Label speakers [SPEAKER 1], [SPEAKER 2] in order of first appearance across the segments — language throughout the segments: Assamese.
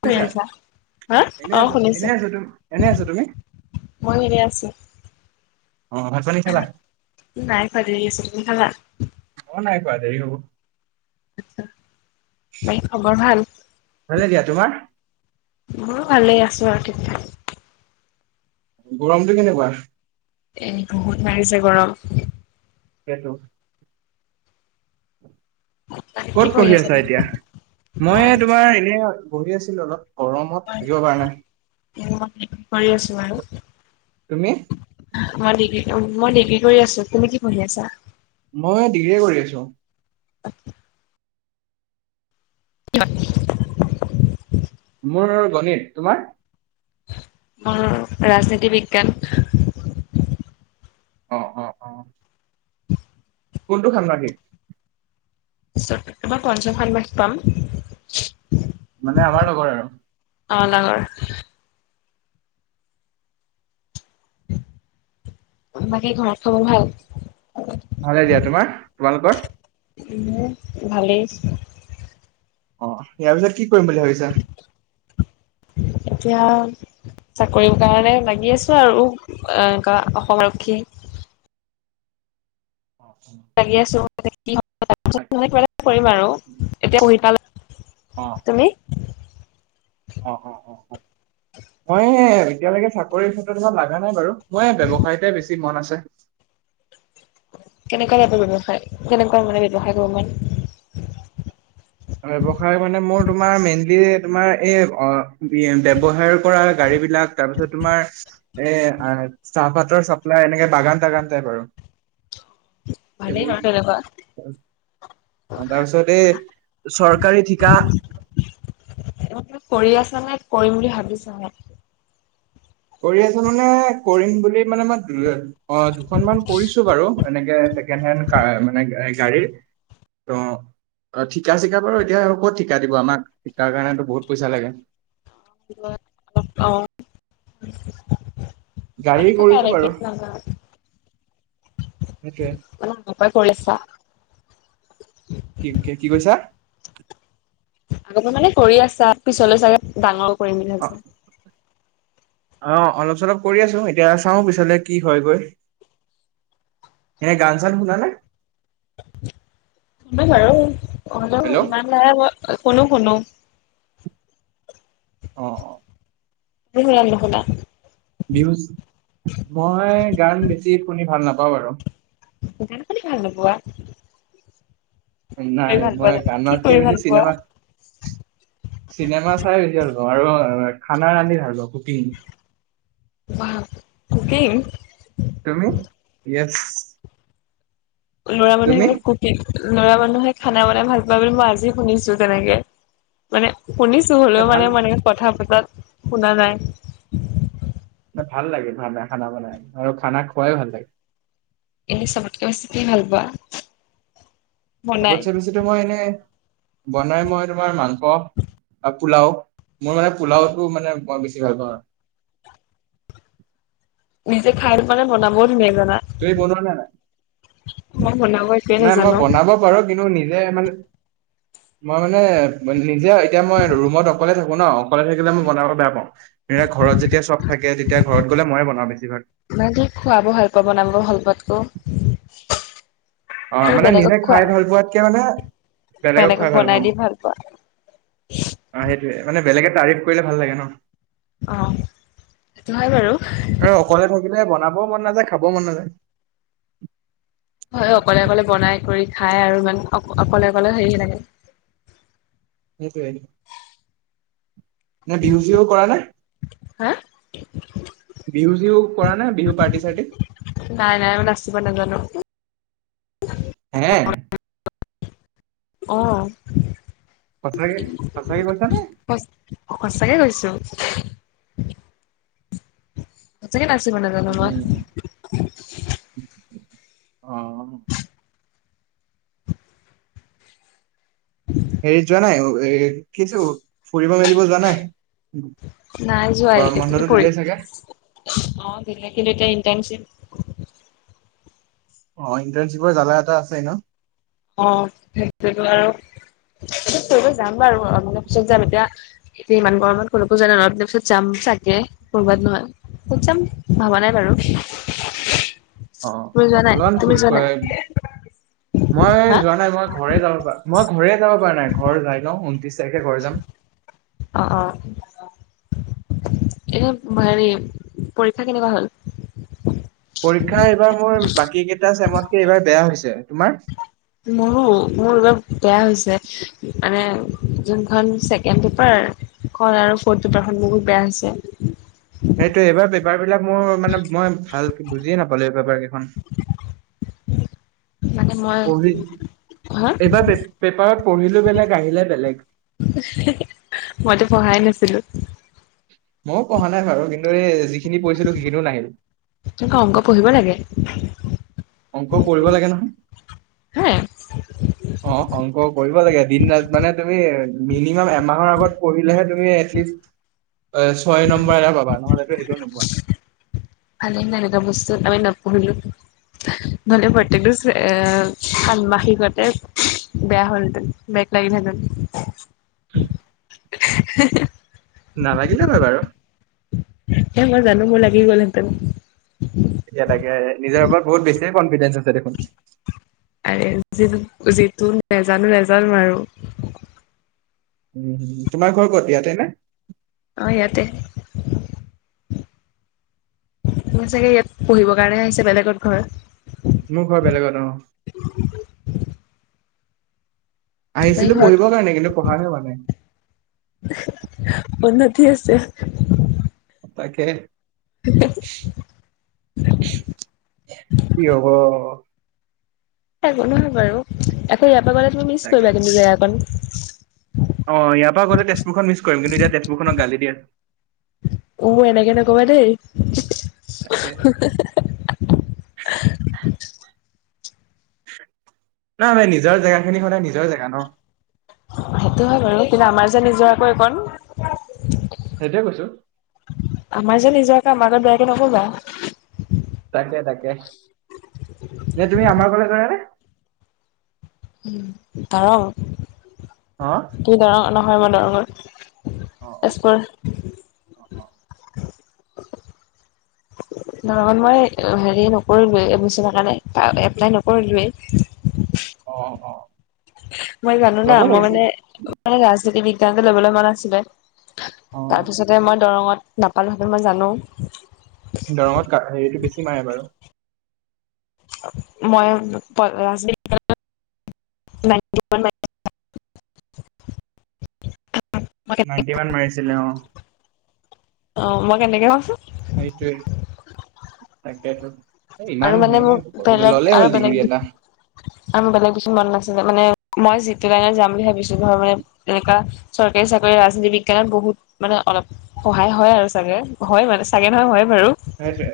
[SPEAKER 1] শুনি
[SPEAKER 2] বুজিছা
[SPEAKER 1] আছা হা
[SPEAKER 2] এনে
[SPEAKER 1] অহঁ
[SPEAKER 2] আছো এনে
[SPEAKER 1] শুনিছোঁ।
[SPEAKER 2] আছো তুম এনে আছো তুমি
[SPEAKER 1] মই এনে আছোঁ।
[SPEAKER 2] অহঁ ভাত পানী খালা
[SPEAKER 1] নাই খোৱা দেৰি আছে তুমি খালা
[SPEAKER 2] অ নাই খোৱা খোৱা দেৰি হব
[SPEAKER 1] আচ্ছা তাই খবৰ ভাল।
[SPEAKER 2] ভালে দিয়া তোমাৰ
[SPEAKER 1] মোৰো ভালেই আছোঁ আৰু দিয়া
[SPEAKER 2] গৰমটো কেনেকুৱা
[SPEAKER 1] এ বহুত মাৰিছে গৰম
[SPEAKER 2] সেইটো
[SPEAKER 1] কি
[SPEAKER 2] ক'ত
[SPEAKER 1] কৰি
[SPEAKER 2] পঢ়ি আছা
[SPEAKER 1] তুমি
[SPEAKER 2] এতিয়া মই তোমাৰ এনে পঢ়ি আছিলো অলপ গৰমত
[SPEAKER 1] মই
[SPEAKER 2] থাকিব পৰা নাই
[SPEAKER 1] মই ডিগ্ৰী কৰি আছো বাৰু
[SPEAKER 2] তুমি?
[SPEAKER 1] মই ডিগ্ৰী মই ডিগ্ৰী কৰি আছোঁ। তুমি কি পঢ়ি আছা?
[SPEAKER 2] মই ডিগ্ৰীয়ে কৰি আছো।
[SPEAKER 1] আচ্ছা। [unintelligible]
[SPEAKER 2] মোৰ গণিত তোমাৰ?
[SPEAKER 1] মোৰ ৰাজনীতি বিজ্ঞান।
[SPEAKER 2] অঁ অঁ অঁ। কোনোটো ষান্মাসিক?
[SPEAKER 1] [unintelligible]
[SPEAKER 2] মানে আমাৰ লগৰ আৰু?
[SPEAKER 1] অ লগৰ। বাকী ঘৰত খবৰ ভাল?
[SPEAKER 2] ভালে দিয়া তোমাৰ তোমালোকৰ?
[SPEAKER 1] মোৰ ভালেই।
[SPEAKER 2] অ ইয়াৰ পিছত কি কৰিম বুলি ভাবিছা?
[SPEAKER 1] এতিয়া চাকৰিৰ কাৰণে লাগি আছো আৰু এ অসম আৰক্ষী।
[SPEAKER 2] অ
[SPEAKER 1] লাগি আছো [unintelligible] তুমি?
[SPEAKER 2] অ অ অ অ মই এতিয়ালৈকে চাকৰি ক্ষেত্ৰত ইমান লাগা নাই বাৰু। মই ব্যৱসায়তে বেছি মন আছে।
[SPEAKER 1] কেনেকুৱা টাইপৰ ব্যৱসায়, কেনেকুৱা মানে ব্যৱসায় কৰিব মন?
[SPEAKER 2] ব্যৱসায় মানে মোৰ তোমাৰ মেইনলি তোমাৰ, এই অ ব্যৱসায় কৰা গাড়ী বিলাক তাৰপিছত তোমাৰ, এ চাহপাতৰ চাপ্লাই এনেকে বাগান চাগান যোই বাৰু।
[SPEAKER 1] ভালেই বাৰু তেনেকুৱা।
[SPEAKER 2] অ তাৰ পিছত এই চৰকাৰী ঠিকা
[SPEAKER 1] কৰি আছা নে কৰিম বুলি ভাবিছা হে?
[SPEAKER 2] কৰি আছো মানে কৰিম বুলি মানে মই অ দুখনমান কৰিছো বাৰু, এনেকে ছেকেণ্ড হেণ্ড মানে গাড়ীৰ। [unintelligible] অ ঠিকা চিকা বাৰু এতিয়া আৰু ক'ত ঠিকা দিব আমাক, ঠিকাৰ কাৰণেতো বহুত পইচা লাগে।
[SPEAKER 1] [unintelligible] [unintelligible]
[SPEAKER 2] গাড়ী কৰিছো
[SPEAKER 1] মানে
[SPEAKER 2] বাৰু সেইটোৱে
[SPEAKER 1] ঘৰপাই কৰি আছা?
[SPEAKER 2] কি কি কি কৈছা?
[SPEAKER 1] আগতে মানে কৰি আছা পিছলৈ চাগে ডাঙৰ কৰিম বুলি
[SPEAKER 2] অ
[SPEAKER 1] ভাবিছা?
[SPEAKER 2] অ অলপ চলপ কৰি আছো, এতিয়া চাও পিছলে কি হয় গৈ। এনে গান চান শুনা নে?
[SPEAKER 1] শুনো বাৰু হলেও
[SPEAKER 2] হেল্ল'
[SPEAKER 1] ইমান নাই মই, শুনো শুনো।
[SPEAKER 2] অঁ অঁ।
[SPEAKER 1] তুমি শুনা নে নুশুনা?
[SPEAKER 2] ভিউজ, মই গান বেছি শুনি ভাল নাপাওঁ বাৰু।
[SPEAKER 1] গান শুনি ভাল নোপোৱা? কৰি
[SPEAKER 2] নাই
[SPEAKER 1] ভাল
[SPEAKER 2] মই
[SPEAKER 1] পোৱা কি
[SPEAKER 2] গানতকে
[SPEAKER 1] কৰি
[SPEAKER 2] বেছি
[SPEAKER 1] ভাল পোৱা
[SPEAKER 2] চিনেমা, চিনেমা চাই বেছি ভাল পাওঁ। আৰু খানা ৰান্ধি ভাল পাওঁ। Cooking
[SPEAKER 1] wow! কুকিং?
[SPEAKER 2] তুমি? ইয়েছ।
[SPEAKER 1] ল'ৰা মানুহে এইবোৰ কুকিং ল'ৰা মানুহে খানা বনাই ভাল পায় বুলি মই আজি শুনিছো তেনেকে, মানে শুনিছো হলেও
[SPEAKER 2] ভাল
[SPEAKER 1] মানে মই এনেকে কথা পতাত শুনা নাই।
[SPEAKER 2] ভাল লাগে ভানা খানা বনাই আৰু খানা খোৱাই ভাল লাগে।
[SPEAKER 1] এনে চবতকে বেছি কি ভাল পোৱা? বনাই?
[SPEAKER 2] চবতকে বেছি ত মই এনেই বনাই মই তোমাৰ মাংস পোলাও মোৰ মানে পোলাওটো মানে মই বেছি ভাল পাওঁ আৰু।
[SPEAKER 1] নিজে খাই মানে বনাব
[SPEAKER 2] তুমি বনোৱা নে নাই?
[SPEAKER 1] মই বনাব একোৱে
[SPEAKER 2] নাই মই
[SPEAKER 1] নাজানো।
[SPEAKER 2] বনাব পাৰো কিন্তু নি মানে, মই মানে নিজে এতিয়া মই ৰুমত অকলে থাকো ন কলে থাকিলে মই বনাবলৈ বেয়া পাওঁ ঘৰত যেতিয়া চব থাকে তেতিয়া ঘৰত গ'লে ময়ে বনাওঁ বেছি ভাগ।
[SPEAKER 1] খোৱাব ভাল পোৱা বনাব ভাল পোৱাতকৌ?
[SPEAKER 2] অ মানে নিজে খাই ভাল পোৱাতকে মানে বেলেগক খুৱাই ভাল
[SPEAKER 1] বনাই
[SPEAKER 2] পাওঁ।
[SPEAKER 1] দি পোৱা।
[SPEAKER 2] অ সেইটোয়ে মানে বেলেগে তাৰিফ কৰিলে ভাল লাগে ন।
[SPEAKER 1] অ' সেইটো হয় বাৰু।
[SPEAKER 2] আৰু অকলে থাকিলে বনা ব মন নাযায় খাব মন নাযায়।
[SPEAKER 1] হয় অকলে অকলে বনাই কৰি খাই আৰু ইমান অ অকলে অকলে হেৰি লাগে
[SPEAKER 2] [inaudible] সেইটোৱে নে বিহু চিহু কৰা নে?
[SPEAKER 1] হা?
[SPEAKER 2] বিহু চিহু কৰা নাই বিহু পাৰ্টি চাৰ্টি?
[SPEAKER 1] নাই নাই নাচিব নাজানো।
[SPEAKER 2] হে
[SPEAKER 1] অ।
[SPEAKER 2] সঁচাকে সঁচাকে কৈছা নে?
[SPEAKER 1] অ সচাঁকে কৈছো। সঁচাকে নাচিব নাজানো মই।
[SPEAKER 2] উম অ। হেৰিত যোৱা নাই এ কি আছিল ফুৰিব মেলিব যোৱা নাই?
[SPEAKER 1] নাই যোৱা
[SPEAKER 2] গৰম
[SPEAKER 1] এতিয়াটো
[SPEAKER 2] বন্ধটো
[SPEAKER 1] পঢ়
[SPEAKER 2] দিলেই চাগে
[SPEAKER 1] অ বেলেগ খিনি এতিয়া ইণ্টাৰ্নশ্বিপ।
[SPEAKER 2] অ ইণ্টাৰ্ণশ্বিপৰ জ্বালা এটা আছে ন।
[SPEAKER 1] অ সেইটোয়েইটো আৰু। ফুৰিব যাম বাৰু অলপ দিনৰ পিছত যাম, এতিয়া এতিয়া ইমান গৰমত ক'লৈকো যোৱা নাই অলপ দিনৰ পিছত যাম। চাগে কৰ'বাত নহয় ক'ত চাম ভবা নাই বাৰু।
[SPEAKER 2] অ
[SPEAKER 1] তুমি যোৱা নাই
[SPEAKER 2] অলন
[SPEAKER 1] তুমি যোৱা
[SPEAKER 2] ফুৰিব
[SPEAKER 1] নাই
[SPEAKER 2] মই
[SPEAKER 1] হা
[SPEAKER 2] যোৱা নাই মই ঘৰে যাব প মই ঘৰে যাব পৰা নাই ঘৰ যাই লওঁ উনত্ৰিশ তাৰিখে ঘৰ যাম।
[SPEAKER 1] অ অ। এ হেৰি পৰীক্ষা কেনেকুৱা হ'ল?
[SPEAKER 2] পৰীক্ষা এইবাৰ মোৰ বাকী কেইটা চেমতকে এইবাৰ বেয়া হৈছে তোমাৰ
[SPEAKER 1] মোৰো মোৰ অলপ বেয়া হৈছে। মানে, যোনখন ছেকেণ্ড পেঁপাৰ কল আৰু ফৰ্ট পেঁপাৰ খন বহুত বেয়া হৈছে।
[SPEAKER 2] সেইটো এইবাৰ পেঁপাৰ বিলাক মোৰ মানে, মই ভালকে বুজিয়ে নাপালোঁ। এই পেঁপাৰ খন।
[SPEAKER 1] মানে মই
[SPEAKER 2] পঢ়ি,
[SPEAKER 1] হা
[SPEAKER 2] এইবাৰ পেপাৰত পঢ়িলোঁ বেলেগ, আহিলে বেলেগ।
[SPEAKER 1] মইতো পঢ়াই নাছিলোঁ।
[SPEAKER 2] মইও পঢ়া নাই বাৰু। কিন্তু, এই যিখিনি পঢ়িছিলোঁ সেইখিনিও নাহিল।
[SPEAKER 1] তেনেকুৱা অংক পঢ়িব লাগে
[SPEAKER 2] অংক কৰিব লাগে নহয়?
[SPEAKER 1] হা
[SPEAKER 2] অ'! অংক কৰিব লাগে। দিন ৰাত মানে, তুমি মিনিমাম এমাহৰ আগত পঢ়িলেহে, তুমি এটলিষ্ট এ, ছয় নম্বৰ এটা পাবা। নহ'লে সেইটো নোপোৱা।
[SPEAKER 1] ত' আমি নপঢ়িলোঁ। ধনে প্ৰত্যেয়েকটো চোৱে [unintelligible] গতে বেয়া হ'লহেতেন, ব্ৰেক লাগিলহেঁতেন।
[SPEAKER 2] উম!
[SPEAKER 1] [unintelligible]
[SPEAKER 2] নালাগিলে হয় বাৰু।
[SPEAKER 1] এ, মই জানোঁ, মোৰ লাগি গ'লহেঁতেন।
[SPEAKER 2] কেতিয়া লাগে। নিজৰ ওপৰত বহুত বেছিয়ে কনফিডেঞ্চ আছে দেখোন।
[SPEAKER 1] আৰে, যিটো, যিটো, নাজানোঁ নেজানোঁ আৰু।
[SPEAKER 2] উম, তোমাৰ ঘৰ ক'ত ইয়াতে নে?
[SPEAKER 1] অ'! ইয়াতে। চাগে ইয়াত পঢ়িবৰ কাৰণে আহিছে, বেলেগত ঘৰ।
[SPEAKER 2] মোৰ ঘৰ বেলেগত। অ'!
[SPEAKER 1] তাই
[SPEAKER 2] আহিছিলোঁ
[SPEAKER 1] ঘৰত
[SPEAKER 2] পঢ়িবৰ কাৰণে। কিন্তু, পঢ়াহে হোৱা নাই।
[SPEAKER 1] ঠিক আছে।
[SPEAKER 2] তাকে, কি হ'ব।
[SPEAKER 1] নহয় বাৰু। আকৌ, ইয়াৰ পৰা গ'লে তুমি মিছ
[SPEAKER 2] তাকে
[SPEAKER 1] কৰিবা। কিন্তু, জেগাখন।
[SPEAKER 2] অ'! ইয়াৰ পৰা গ'লে, তেজপুৰখন মিছ কৰিম। কিন্তু, এতিয়া তেজপুৰখনক গালি দি আছোঁ।
[SPEAKER 1] উ! এনেকে নকবা।
[SPEAKER 2] তাকে
[SPEAKER 1] [unintelligible]
[SPEAKER 2] নাই মই, নিজৰ জেগা খিনি সদায়, নিজৰ জেগা ন'।
[SPEAKER 1] সেইটো হয় বাৰু। কিন্তু, আমাৰ যে নিজৰ আ'ক এইকণ।
[SPEAKER 2] সেইটোৱে কৈছোঁ।
[SPEAKER 1] আমাৰ যে নিজৰ আমাৰ আগত বেয়াকে নকবা।
[SPEAKER 2] তাকে, তাকে। নে, তুমি আমাৰ ঘৰলে যোৱাগে নে?
[SPEAKER 1] দৰং,
[SPEAKER 2] অ
[SPEAKER 1] কি দৰং? নহয় মই দৰঙত।
[SPEAKER 2] অ'! অ'! অ'!
[SPEAKER 1] নহয় মই, হেৰি নকৰিলোঁৱে এইবছৰ কাৰণে, এপ্লাই নকৰিলোঁৱেই।
[SPEAKER 2] অ'! অ'!
[SPEAKER 1] মই জানোঁ না।
[SPEAKER 2] ল'ব
[SPEAKER 1] মই
[SPEAKER 2] লাগিছিল
[SPEAKER 1] মানে, মানে, ৰাজনীতি বিজ্ঞানটো ল'বলৈ মন আছিলে।
[SPEAKER 2] অ
[SPEAKER 1] তাৰপিছতে, মই দৰঙত নাপালোঁ সেইটো মই জানোঁ।
[SPEAKER 2] দৰঙত হেৰিটো বেছি মাৰে বাৰু।
[SPEAKER 1] মই [unintelligible] [unintelligible]
[SPEAKER 2] নাইনটি ওৱান মাৰিছিলে। অ'!
[SPEAKER 1] অ'! মই কেনেকে কৈছোঁ!
[SPEAKER 2] তাকেইেতো, ইমান
[SPEAKER 1] আৰু মানে
[SPEAKER 2] হেৰি
[SPEAKER 1] মোৰ
[SPEAKER 2] নাই,
[SPEAKER 1] বেলেগ
[SPEAKER 2] ল'লেই
[SPEAKER 1] আৰু
[SPEAKER 2] হ'ল ডিগ্ৰী
[SPEAKER 1] বেলেগ
[SPEAKER 2] এটা।
[SPEAKER 1] [unintelligible] বেলেগ বেছি মন নাছিলে। মানে, মই যিটো লাইনত যাম বুলি ভাবিছোঁ, ধৰ মানে, এনেকা চৰকাৰী চাকৰি ৰাজনীতি বিজ্ঞানত বহুত মানে অলপ সহায় হয় আৰু চাগে হয় মানে চাগে নহয় হয়। বাৰু
[SPEAKER 2] সেইটোৱে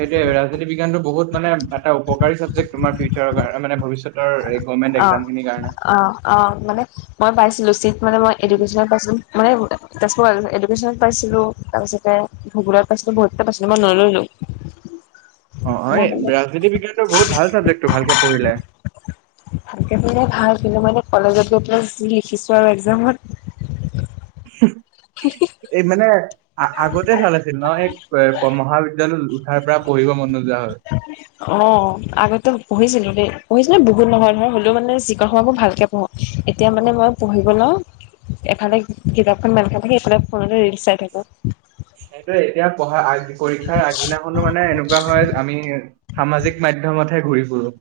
[SPEAKER 2] সেইটো ৰাজনীতি বিজ্ঞান বহুত মানে এটা উপকাৰী ছাবজেক্ট তোমাৰ ফিউচাৰ কাৰণে মানে ভৱিষ্যত ৰেকুমেড
[SPEAKER 1] অ
[SPEAKER 2] এক্জাম খিনিৰ কাৰণে।
[SPEAKER 1] অ অ মানে মই পাইছিলো চিট মানে মই এডুকেশ্বনত পাইছিলো মানে তেজপুৰত এডুকেশ্যনত পাইছিলো তাৰপিছত তাৰিছতে ভোগোলত পাইছিলো বহুততে পাইছিলো মই নললো।
[SPEAKER 2] অ অ এই
[SPEAKER 1] মানে
[SPEAKER 2] ৰাজনীতি বিজ্ঞানটো বহুত ভাল চাবজেক্টটো ভালকে পঢ়িলে।
[SPEAKER 1] ভালকে পঢ়িলে ভাল কিন্তু মানে কলেজত গৈ পেলাই যি লিখিছো আৰু একজামত
[SPEAKER 2] [unintelligible] এই মানে আগতে ভাল আছিল ন এই মহাবিদ্যালয় উঠাৰ পৰা পঢ়িব মন নো
[SPEAKER 1] অ আগতে পঢ়িছিলো দেই। পঢ়িছো বহুত নহয় নহয় হলেও মানে যিকন সময় মই ভালকে পঢ়ো এতিয়া মানে মই পঢ়িব লও এফালে কিতাপখন মেল খাই থাকি ইফালে ফোনতে ৰিল চাই থাকো।
[SPEAKER 2] সেইটোয়ে এতিয়া পঢ়া আগ পৰীক্ষাৰ আগদিনাখনো মানে এনেকোৱা হয় আমি সামাজিক মাধ্যমতহে ঘূৰি ফুৰো।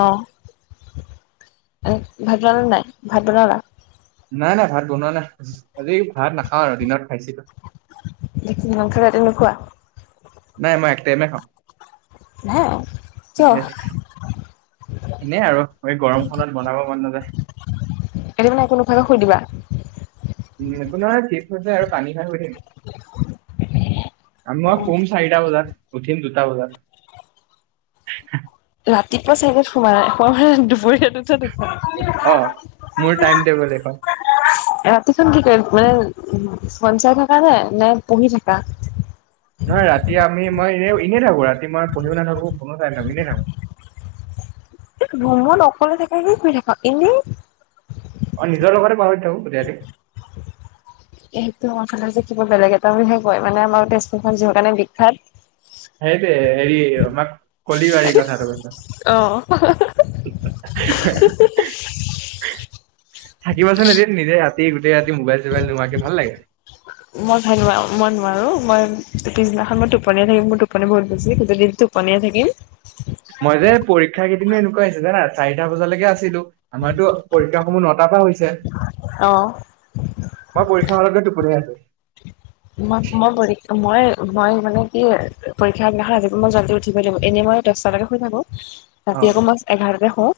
[SPEAKER 1] অ ভাত বনালা নাই ভাত বনালা
[SPEAKER 2] নাই নাই ভাত বনোৱা নাই আজি ভাত নাখাওঁ আৰু দিনত। খাইছিলো
[SPEAKER 1] মাংস ৰাতি নোখোৱা
[SPEAKER 2] নাই মই এক টাইমে খাও।
[SPEAKER 1] হে কিয়
[SPEAKER 2] এনে আৰু এই গৰমখনত বনাব মন নেযায়
[SPEAKER 1] এতিয়া মানে একো নোখোৱাকৈ শুই দিবা।
[SPEAKER 2] উম, একো নহয় চিপছ আৰু পানী খাই শুই থাকিম মই শুম চাৰিটা বজাত উঠিম দু টা বজাত।
[SPEAKER 1] ৰাতিপুৱা চাৰি বজাত শুবা আকৌ মানে দুপৰীয়া দুটাত উঠা।
[SPEAKER 2] অ মোৰ টাইম টেবুল সেইখন।
[SPEAKER 1] তখন কি কৰি মানে ফোন চাই থাকা নে, নে পঢ়ি থাকা?
[SPEAKER 2] নহয় ৰাতি আমি মই এনে এনেই থাকো ৰাতি মই পঢ়িব নাথাকো ফুন চাই নথাকো এনেই থাকো। [inaudible]
[SPEAKER 1] ৰুমত অকলে থাকে এনে শুই থাকক এনেই
[SPEAKER 2] অ নিজৰ লগতে কথা পাতি থাকো গোটেই ৰাতি
[SPEAKER 1] এইটো আমাৰ ফালে যে কিবা বেলেগ এটা বুলি ভাবিব মানে আমাৰ তেজপুৰখন যিহৰ কাৰণে বিখ্যাত।
[SPEAKER 2] সেইটোৱে হেৰি আমাক কলী বাৰীৰ কথাটো কৈ
[SPEAKER 1] হা হা হু হু হু
[SPEAKER 2] থাকিবাচোন এদিন নিজে গোটেই ৰাতি মোবাইল চোবাইল নোহোৱাকে ভাল লাগে
[SPEAKER 1] মই ভাল মই নোৱাৰো। মই পিছদিনাখন মই টোপনীয়াই থাকিম মোৰ টোপনি বহুত বেছি গোটেই দিন টোপনিয়াই থাকিম
[SPEAKER 2] মই যে পৰীক্ষা কেইদিনো এনেকোৱা আছিলো জানা চাৰিটা বজালৈকে আছিলো। আমাৰতো পৰীক্ষা সমূহ নটাৰ পৰা হৈছে
[SPEAKER 1] অহ
[SPEAKER 2] হলতে টোপনিয়াই আছো
[SPEAKER 1] মই মই পৰি মই মই মানে এই পৰীক্ষা আগদিনাখন ৰাতিপুৱা মই জল্দি উঠিব লাগিব এনেই মই দহটালৈকে শুই থাকো
[SPEAKER 2] অ
[SPEAKER 1] ৰাতি আকৌ মাছ এঘাৰতাতে শুও।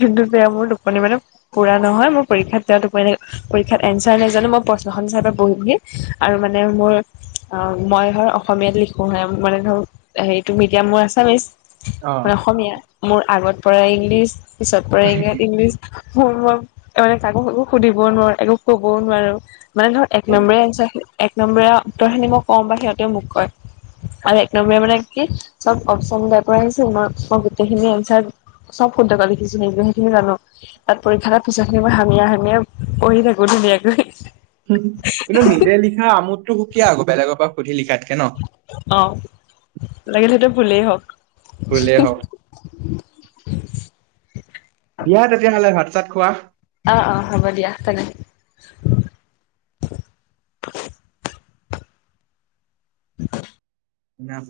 [SPEAKER 1] কিন্তু বেয়া মোৰ টোপনি মানে পুৰা নহয় মোৰ পৰীক্ষাত বেয়া টোপনি পৰীক্ষাত এনচ চাই নাই জানো মই প্ৰশ্নখন চাই পঢ়ি‌কিনি আৰু মানে মোৰ অ মই ধৰ অসমীয়াত লিখোহে মানে ধৰ হেৰিটো মিডিয়াম মোৰ আছামিচ।
[SPEAKER 2] অ
[SPEAKER 1] মানে অসমীয়া মোৰ আগত পৰা ইংলিছ পিছত পৰে ইংলিছ। মোৰ মই মানে কাকো একো সুধিবও নোৱাৰো একো ক'বও নোৱাৰো মানে ধৰ এক নম্বৰ এনচাৰ এক নম্বৰ উত্তৰখিনি মই কওঁ বা সিহঁতেও মোক কয়। আৰু এক নম্বৰ মানে কি চব অপচন বাই পৰা আহিছিল। মই ম গোটেইখিনি এনচাৰ। চব ফুন থকা দেখিছো। সেই সেইখিনি জানো তাত পৰীক্ষা এটা পইচা খিনি মই হামিয়ে হামিয়ে পঢ়ি থাকোঁ‌। দিয়ক।
[SPEAKER 2] কিন্তু নিজে লিখা আমোদটো সুকীয়া আকৌ বেলেগৰ পৰা সুধি লিখা থাক
[SPEAKER 1] অ' লাগিলেও ভুলেই হওক।
[SPEAKER 2] ভলে আহক। দিয়া তেতিয়াহ'লে ভাত চাত খোৱা।
[SPEAKER 1] আহ অ' হ'ব দিয়া তেনে। [inaudible]
[SPEAKER 2] নাপায়।